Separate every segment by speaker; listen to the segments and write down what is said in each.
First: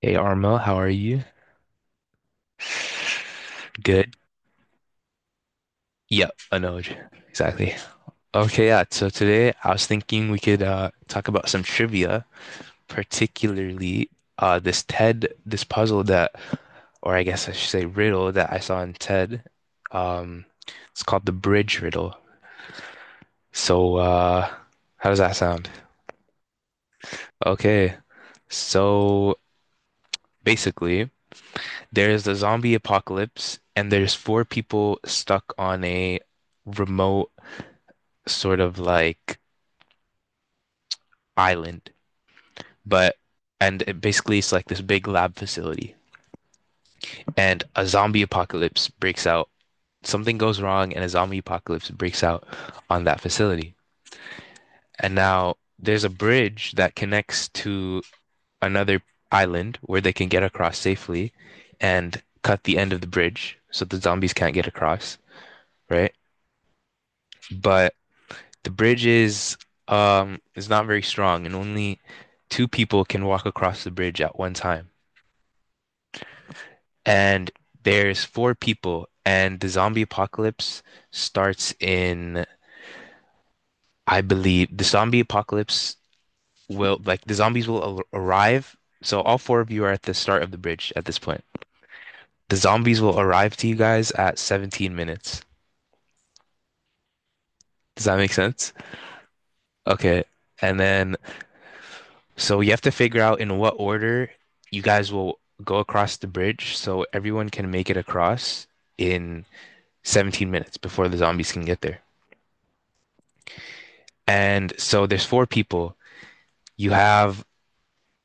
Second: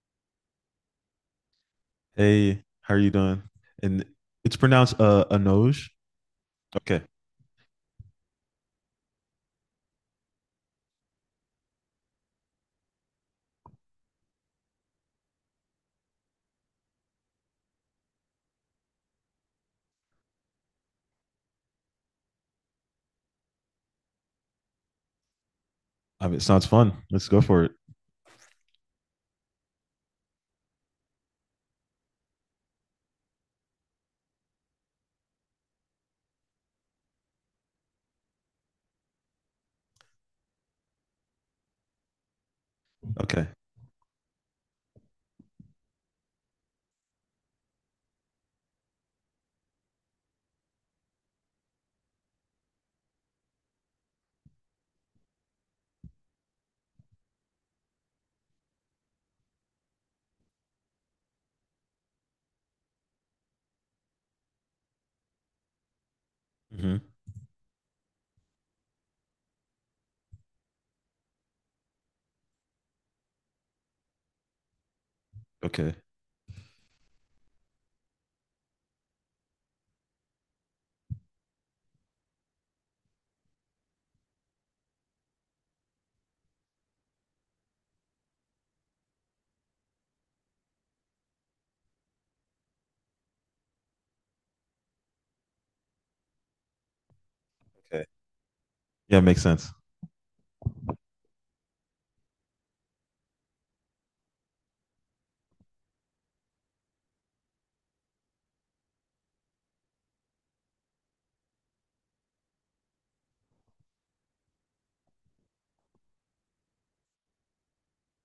Speaker 1: Hey Arma, how are you?
Speaker 2: Hey, how are you doing? And
Speaker 1: Good.
Speaker 2: it's pronounced Anoj.
Speaker 1: Yep, I know. It.
Speaker 2: Okay.
Speaker 1: Exactly. Okay, yeah. So today I was thinking we could talk about some trivia, particularly, this TED, this puzzle that, or I guess I should say riddle, that I saw in TED. Um it's called the bridge riddle. So, how does that sound?
Speaker 2: I mean, it sounds fun. Let's go for it.
Speaker 1: Okay. So basically, there's a zombie apocalypse, and there's four people stuck on a remote, sort of like, island. But
Speaker 2: Okay.
Speaker 1: And it, basically, it's like this big lab facility, and a zombie apocalypse breaks out. Something goes wrong, and a zombie apocalypse breaks out on that facility. And now there's a bridge that connects to another island where they can get across safely and cut the end of the bridge so the zombies can't get across, right?
Speaker 2: Hmm.
Speaker 1: But the bridge is not very strong, and only two people can walk across the bridge at one time.
Speaker 2: Okay.
Speaker 1: And there's four people, and the zombie apocalypse starts in, I believe the zombie apocalypse will like, the zombies will arrive. So all four of you are at the start of the bridge at this point. The zombies will arrive to you guys at 17 minutes. Does
Speaker 2: Okay.
Speaker 1: that make sense?
Speaker 2: Yeah, makes sense.
Speaker 1: Okay. And then, so you have to figure out in what order you guys will go across the bridge so everyone can make it across in 17 minutes before the zombies can get there. And so there's four people. You have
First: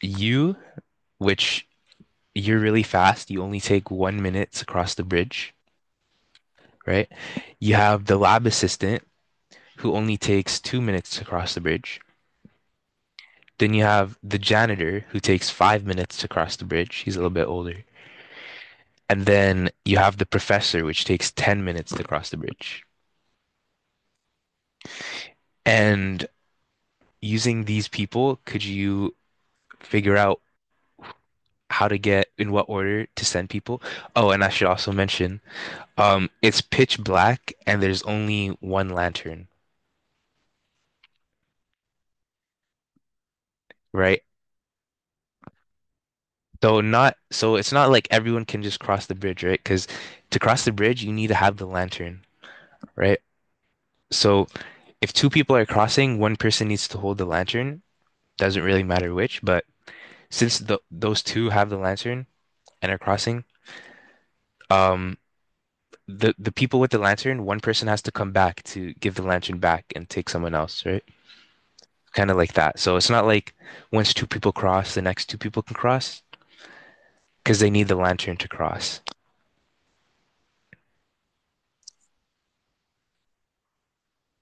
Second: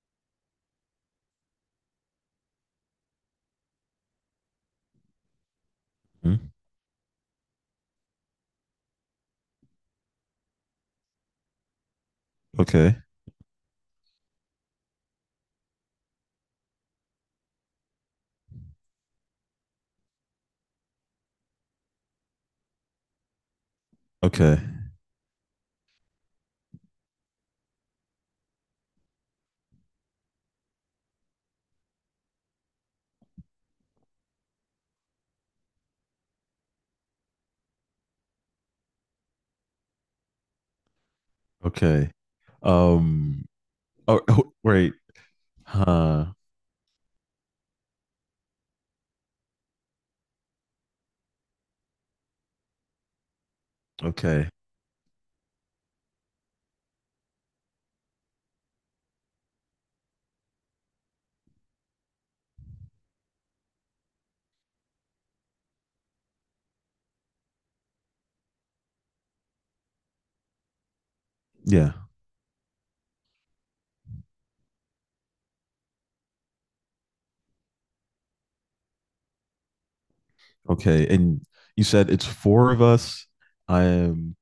Speaker 1: you, which, you're really fast. You only take 1 minute across the bridge,
Speaker 2: Mhm.
Speaker 1: right? You have the lab assistant, who only takes 2 minutes to cross the bridge.
Speaker 2: Okay.
Speaker 1: Then you have the janitor, who takes 5 minutes to cross the bridge. He's a little bit older. And then you have the professor, which takes 10 minutes to cross the bridge.
Speaker 2: Okay.
Speaker 1: And using these people, could you figure out how to get, in what order to send people? Oh, and I should also mention, it's pitch black and there's only one lantern,
Speaker 2: Okay. Um.
Speaker 1: right?
Speaker 2: Oh, oh, wait. Huh.
Speaker 1: So it's not like everyone can just cross the bridge, right? Because to cross the bridge, you need to have the lantern, right? So
Speaker 2: Okay.
Speaker 1: if two people are crossing, one person needs to hold the lantern. Doesn't really matter which, but since those two have the lantern and are crossing, um, the people with the lantern, one person has to come back to give the lantern back and take someone else, right?
Speaker 2: Yeah.
Speaker 1: Kind of like that. So it's not like once two people cross, the next two people can cross because they need the lantern to cross.
Speaker 2: Okay. And you said it's four of us. I am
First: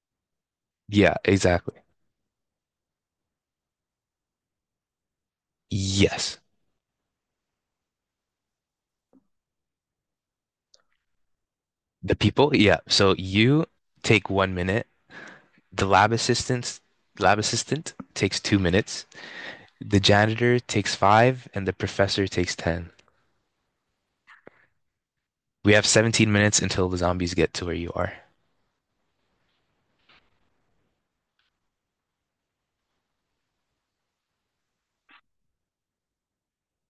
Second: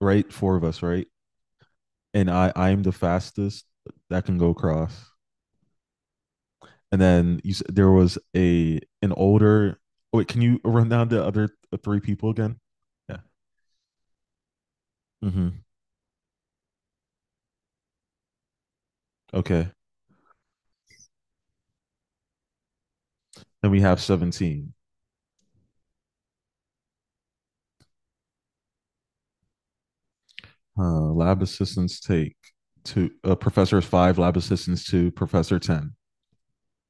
Speaker 2: right. Four of us, right?
Speaker 1: Yeah, exactly.
Speaker 2: And I am the fastest that can go across.
Speaker 1: Yes.
Speaker 2: And then you, there was a an older. Wait, can you run down the other three
Speaker 1: The
Speaker 2: people
Speaker 1: people,
Speaker 2: again?
Speaker 1: yeah. So
Speaker 2: Yeah.
Speaker 1: you take 1 minute.
Speaker 2: Mm-hmm.
Speaker 1: The lab assistant takes 2 minutes.
Speaker 2: Okay.
Speaker 1: The janitor takes five, and the professor takes ten.
Speaker 2: Then we have 17.
Speaker 1: We have 17 minutes until the zombies get to where you are.
Speaker 2: Lab assistants take two. Professor is five. Lab assistants two. Professor ten.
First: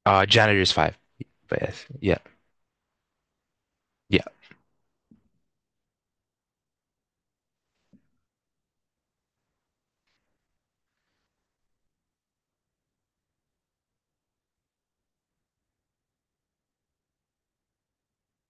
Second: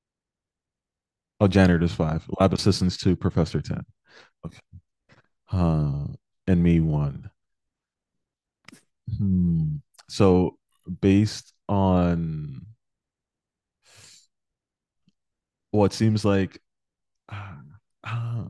Speaker 1: Janitor's five.
Speaker 2: Oh,
Speaker 1: But
Speaker 2: janitor
Speaker 1: yes.
Speaker 2: is
Speaker 1: Yeah,
Speaker 2: five. Lab assistants two. Professor ten.
Speaker 1: yeah,
Speaker 2: Okay. Uh, and me one. Hmm. So based on what, well, seems like, ah, ah,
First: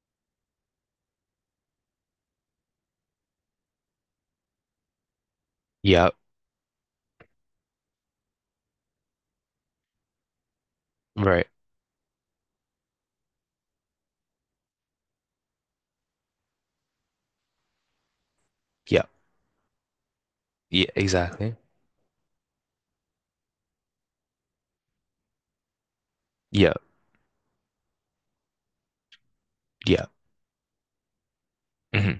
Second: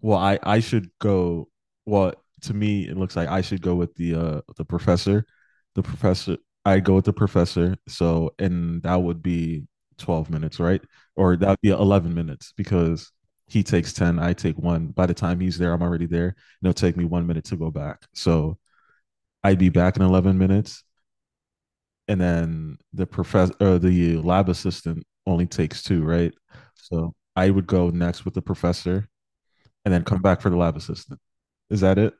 Speaker 2: well, I should go. Well, to me, it looks like I should go with the uh the professor, the
Speaker 1: yeah.
Speaker 2: professor. I go with the professor. So, and that would be 12 minutes, right? Or
Speaker 1: Right.
Speaker 2: that would be 11 minutes because he takes 10, I take one. By the time he's there, I'm already there. And it'll take me 1 minute to go back. So
Speaker 1: Yeah,
Speaker 2: I'd be back in 11 minutes,
Speaker 1: yeah. Exactly.
Speaker 2: and then the professor, the lab assistant only takes two, right?
Speaker 1: Yeah,
Speaker 2: So I would go next with the professor, and then
Speaker 1: yeah.
Speaker 2: come back for the lab assistant. Is that it?
Speaker 1: hmm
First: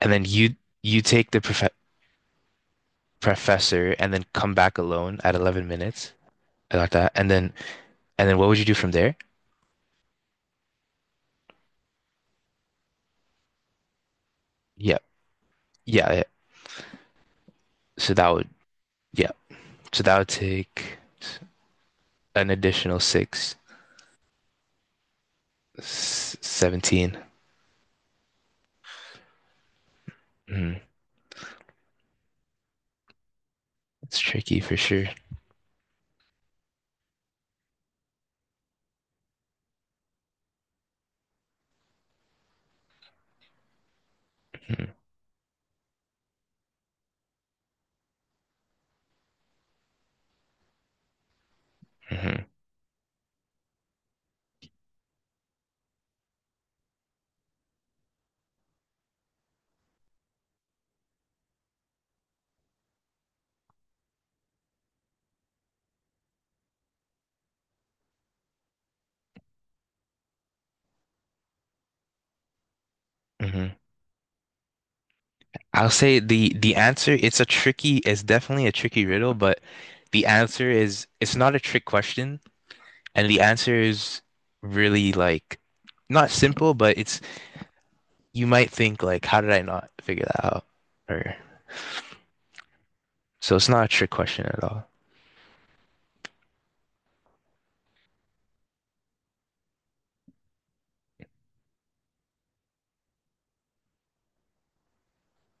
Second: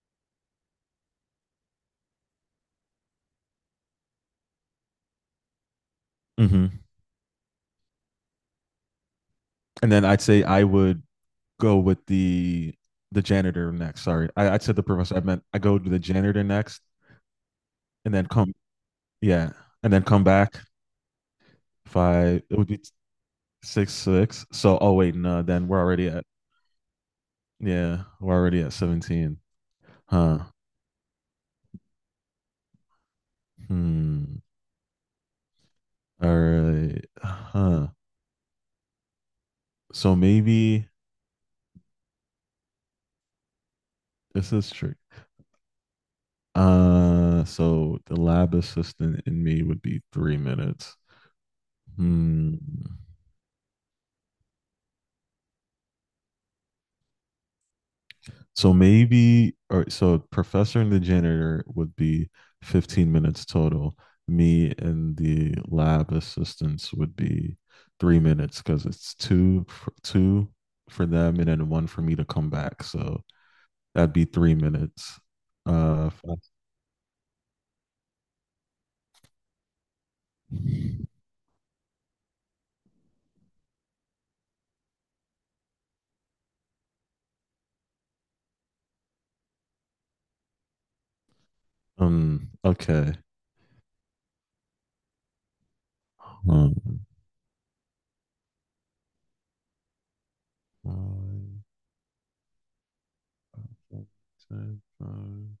Speaker 1: And then, you take the professor and then come back alone at 11 minutes.
Speaker 2: Mm-hmm.
Speaker 1: I got that. and then what would you do from there?
Speaker 2: And then I'd say I would go with the janitor next. Sorry, I said the
Speaker 1: Yeah,
Speaker 2: professor. I meant I go to the
Speaker 1: yeah, yeah.
Speaker 2: janitor next,
Speaker 1: So
Speaker 2: and then
Speaker 1: that would,
Speaker 2: come.
Speaker 1: yeah.
Speaker 2: Yeah, and then
Speaker 1: So that
Speaker 2: come
Speaker 1: would
Speaker 2: back.
Speaker 1: take
Speaker 2: If I
Speaker 1: an
Speaker 2: It would be
Speaker 1: additional six.
Speaker 2: six. So, oh wait, no. Then we're already at
Speaker 1: 17.
Speaker 2: yeah, we're already at 17. Huh.
Speaker 1: Mhm. It's
Speaker 2: Hmm.
Speaker 1: tricky for sure.
Speaker 2: All right. Huh. So maybe this is
Speaker 1: Mhm,
Speaker 2: trick. So the lab assistant in me would be 3 minutes.
Speaker 1: mhm.
Speaker 2: Hmm. So maybe, or so professor and the janitor would be 15 minutes total. Me and the lab assistants would be 3 minutes because it's two for them and then one for me to come back. So
Speaker 1: hmm
Speaker 2: that'd be 3 minutes.
Speaker 1: I'll
Speaker 2: Uh,
Speaker 1: say the answer, it's definitely a tricky riddle, but the answer is,
Speaker 2: five-
Speaker 1: it's not a trick question, and the answer is, really, like, not simple, but it's you might think, like, how did I not figure that out? Or
Speaker 2: okay.
Speaker 1: So it's not a trick question at all.
Speaker 2: Um, Five, ten, five.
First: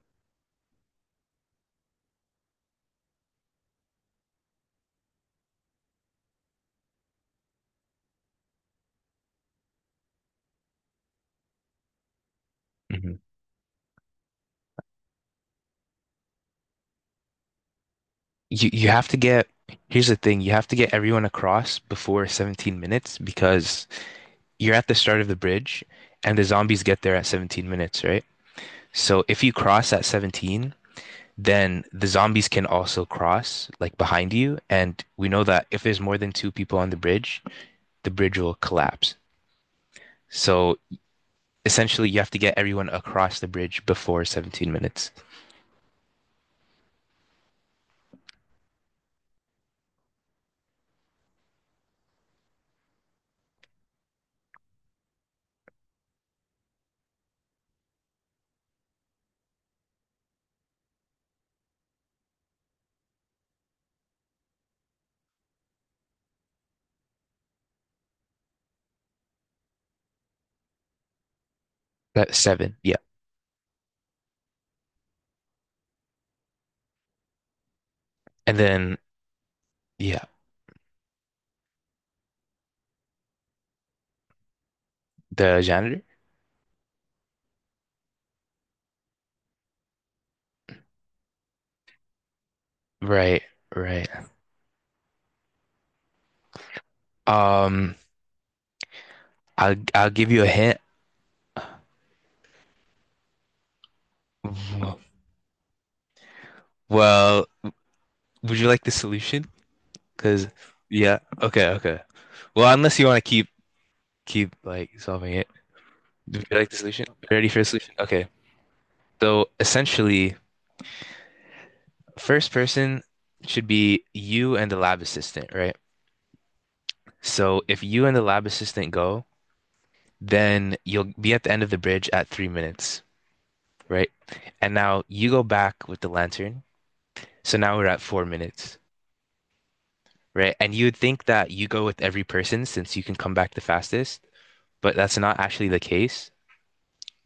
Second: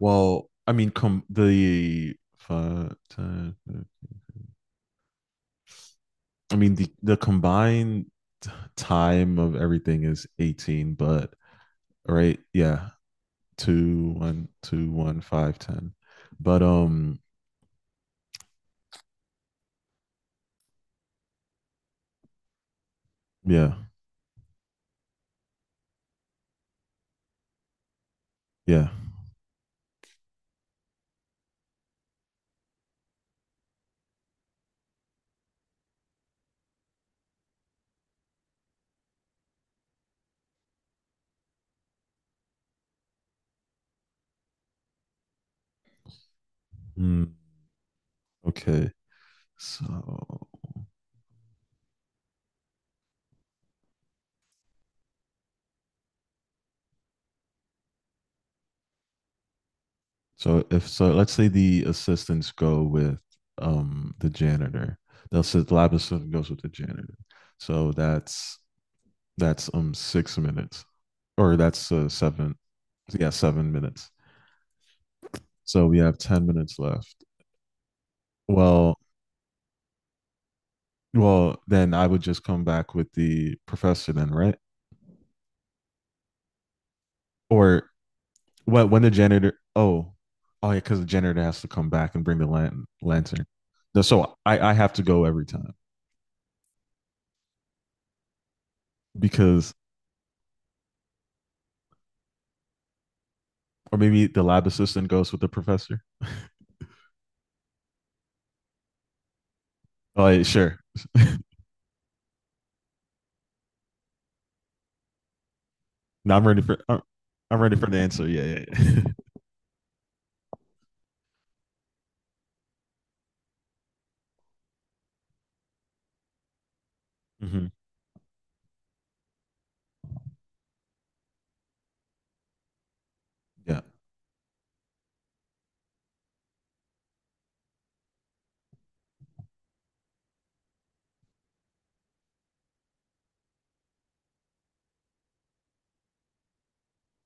Speaker 2: Well, I mean, come the five, ten, five. I mean, the combined time of everything is 18, but right, yeah,
Speaker 1: hmm
Speaker 2: two, one, two, one, five, ten. But
Speaker 1: you have to get, here's the thing, you have to get everyone across before 17 minutes
Speaker 2: yeah,
Speaker 1: because you're at the start of the bridge and the zombies get there at 17 minutes, right?
Speaker 2: yeah.
Speaker 1: So if you cross at 17, then the zombies can also cross, like, behind you. And we know that if there's more than two people on the bridge will collapse. So essentially, you have to get everyone across the bridge before 17 minutes.
Speaker 2: Mm, okay, so so if so, let's say the assistants go with the janitor. They'll say the lab assistant goes with the janitor. So that's 6 minutes, or that's
Speaker 1: That's
Speaker 2: seven.
Speaker 1: seven. Yeah.
Speaker 2: Yeah, 7 minutes. So we have 10 minutes left.
Speaker 1: And
Speaker 2: Well,
Speaker 1: then, yeah,
Speaker 2: Well, then I would just come back with the professor then, right?
Speaker 1: the janitor.
Speaker 2: Or what when the janitor, oh, oh yeah, because the janitor has to come back and bring the
Speaker 1: Right,
Speaker 2: lantern. No,
Speaker 1: right.
Speaker 2: so I have to go every time
Speaker 1: Um,
Speaker 2: because
Speaker 1: I'll give you a hint.
Speaker 2: or maybe the lab assistant goes with the professor.
Speaker 1: Well, would you like the solution?
Speaker 2: Oh yeah,
Speaker 1: Cause
Speaker 2: sure.
Speaker 1: yeah, okay, okay. Well, unless you want to keep like solving it.
Speaker 2: Now
Speaker 1: Do
Speaker 2: I'm
Speaker 1: you
Speaker 2: ready
Speaker 1: like the
Speaker 2: for I'm,
Speaker 1: solution? Ready for
Speaker 2: I'm
Speaker 1: a
Speaker 2: ready for
Speaker 1: solution?
Speaker 2: the answer.
Speaker 1: Okay.
Speaker 2: Yeah, yeah, yeah.
Speaker 1: So essentially, first person should be you and the lab assistant, right? So
Speaker 2: hmm
Speaker 1: if you and the lab assistant go, then you'll be at the end of the bridge at 3 minutes,
Speaker 2: Yeah.
Speaker 1: right? And now you go back with the lantern. So now we're at 4 minutes, right? And you would think that you go with every person since you can come back the fastest, but that's not actually the case.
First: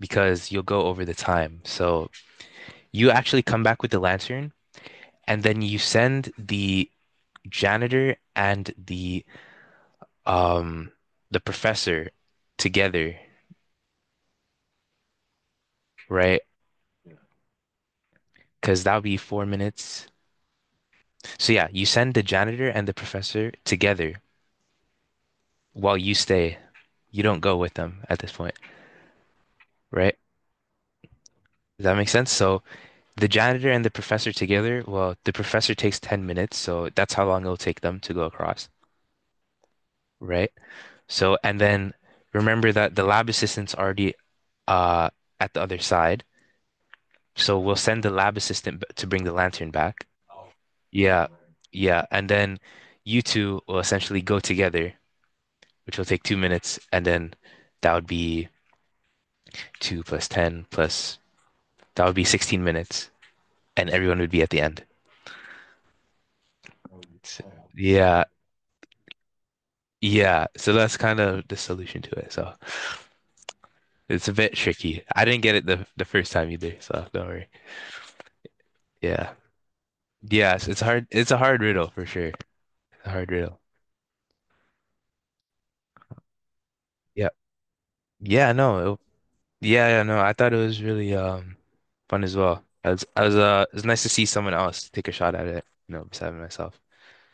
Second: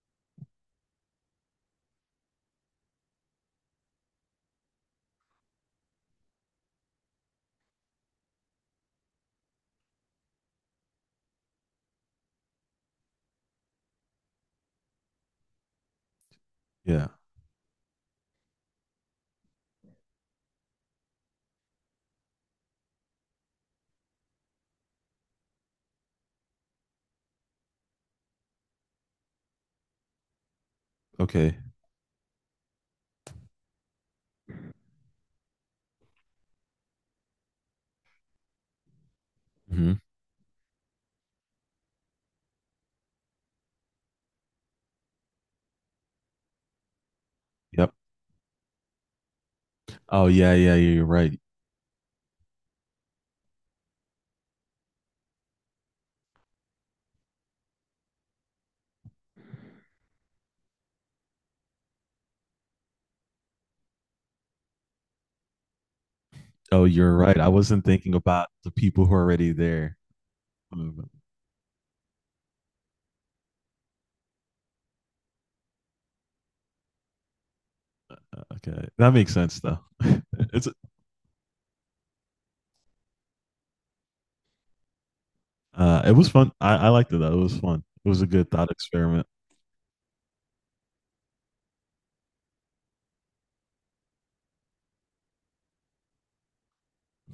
Speaker 1: Because you'll go over the time. So you actually come back with the lantern, and then you send the janitor and um the professor together, right?
Speaker 2: Yeah.
Speaker 1: Because that'll be 4 minutes. So yeah, you send the janitor and the professor together while you stay. You don't go with them at this point, right?
Speaker 2: Okay.
Speaker 1: Does that make sense? So the janitor and the professor together, well, the professor takes 10 minutes, so that's how long it'll take them to go across,
Speaker 2: hmm
Speaker 1: right? So, and then, remember that the lab assistant's already uh at the other side. So we'll
Speaker 2: Yep.
Speaker 1: send the lab assistant to bring the lantern back.
Speaker 2: Oh yeah, yeah, yeah, you're
Speaker 1: Yeah,
Speaker 2: right.
Speaker 1: yeah. And then you two will essentially go together, which will take 2 minutes, and then that would be two plus ten plus, that would be 16 minutes, and everyone would be at the end.
Speaker 2: Oh, you're right.
Speaker 1: S-
Speaker 2: I wasn't thinking
Speaker 1: yeah,
Speaker 2: about the people who are already there.
Speaker 1: yeah. So that's
Speaker 2: Mm,
Speaker 1: kind of the solution to it. So it's a bit tricky. I didn't get it the first time either, so don't worry.
Speaker 2: Okay, that makes
Speaker 1: Yeah.
Speaker 2: sense though.
Speaker 1: Yes,
Speaker 2: it's
Speaker 1: it's hard. It's a hard riddle for sure. A hard riddle.
Speaker 2: it was fun. I liked it
Speaker 1: Yeah.
Speaker 2: though. It was fun. It was a good
Speaker 1: Yeah,
Speaker 2: thought
Speaker 1: no. It,
Speaker 2: experiment
Speaker 1: yeah, yeah, no. I thought it was really fun as well. I was It was nice to see someone else take a shot at it, besides myself.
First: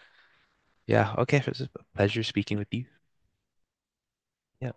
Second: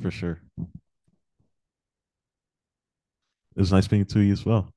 Speaker 2: for sure.
Speaker 1: Yeah, okay. It was a pleasure speaking with you.
Speaker 2: It was nice being to you as well.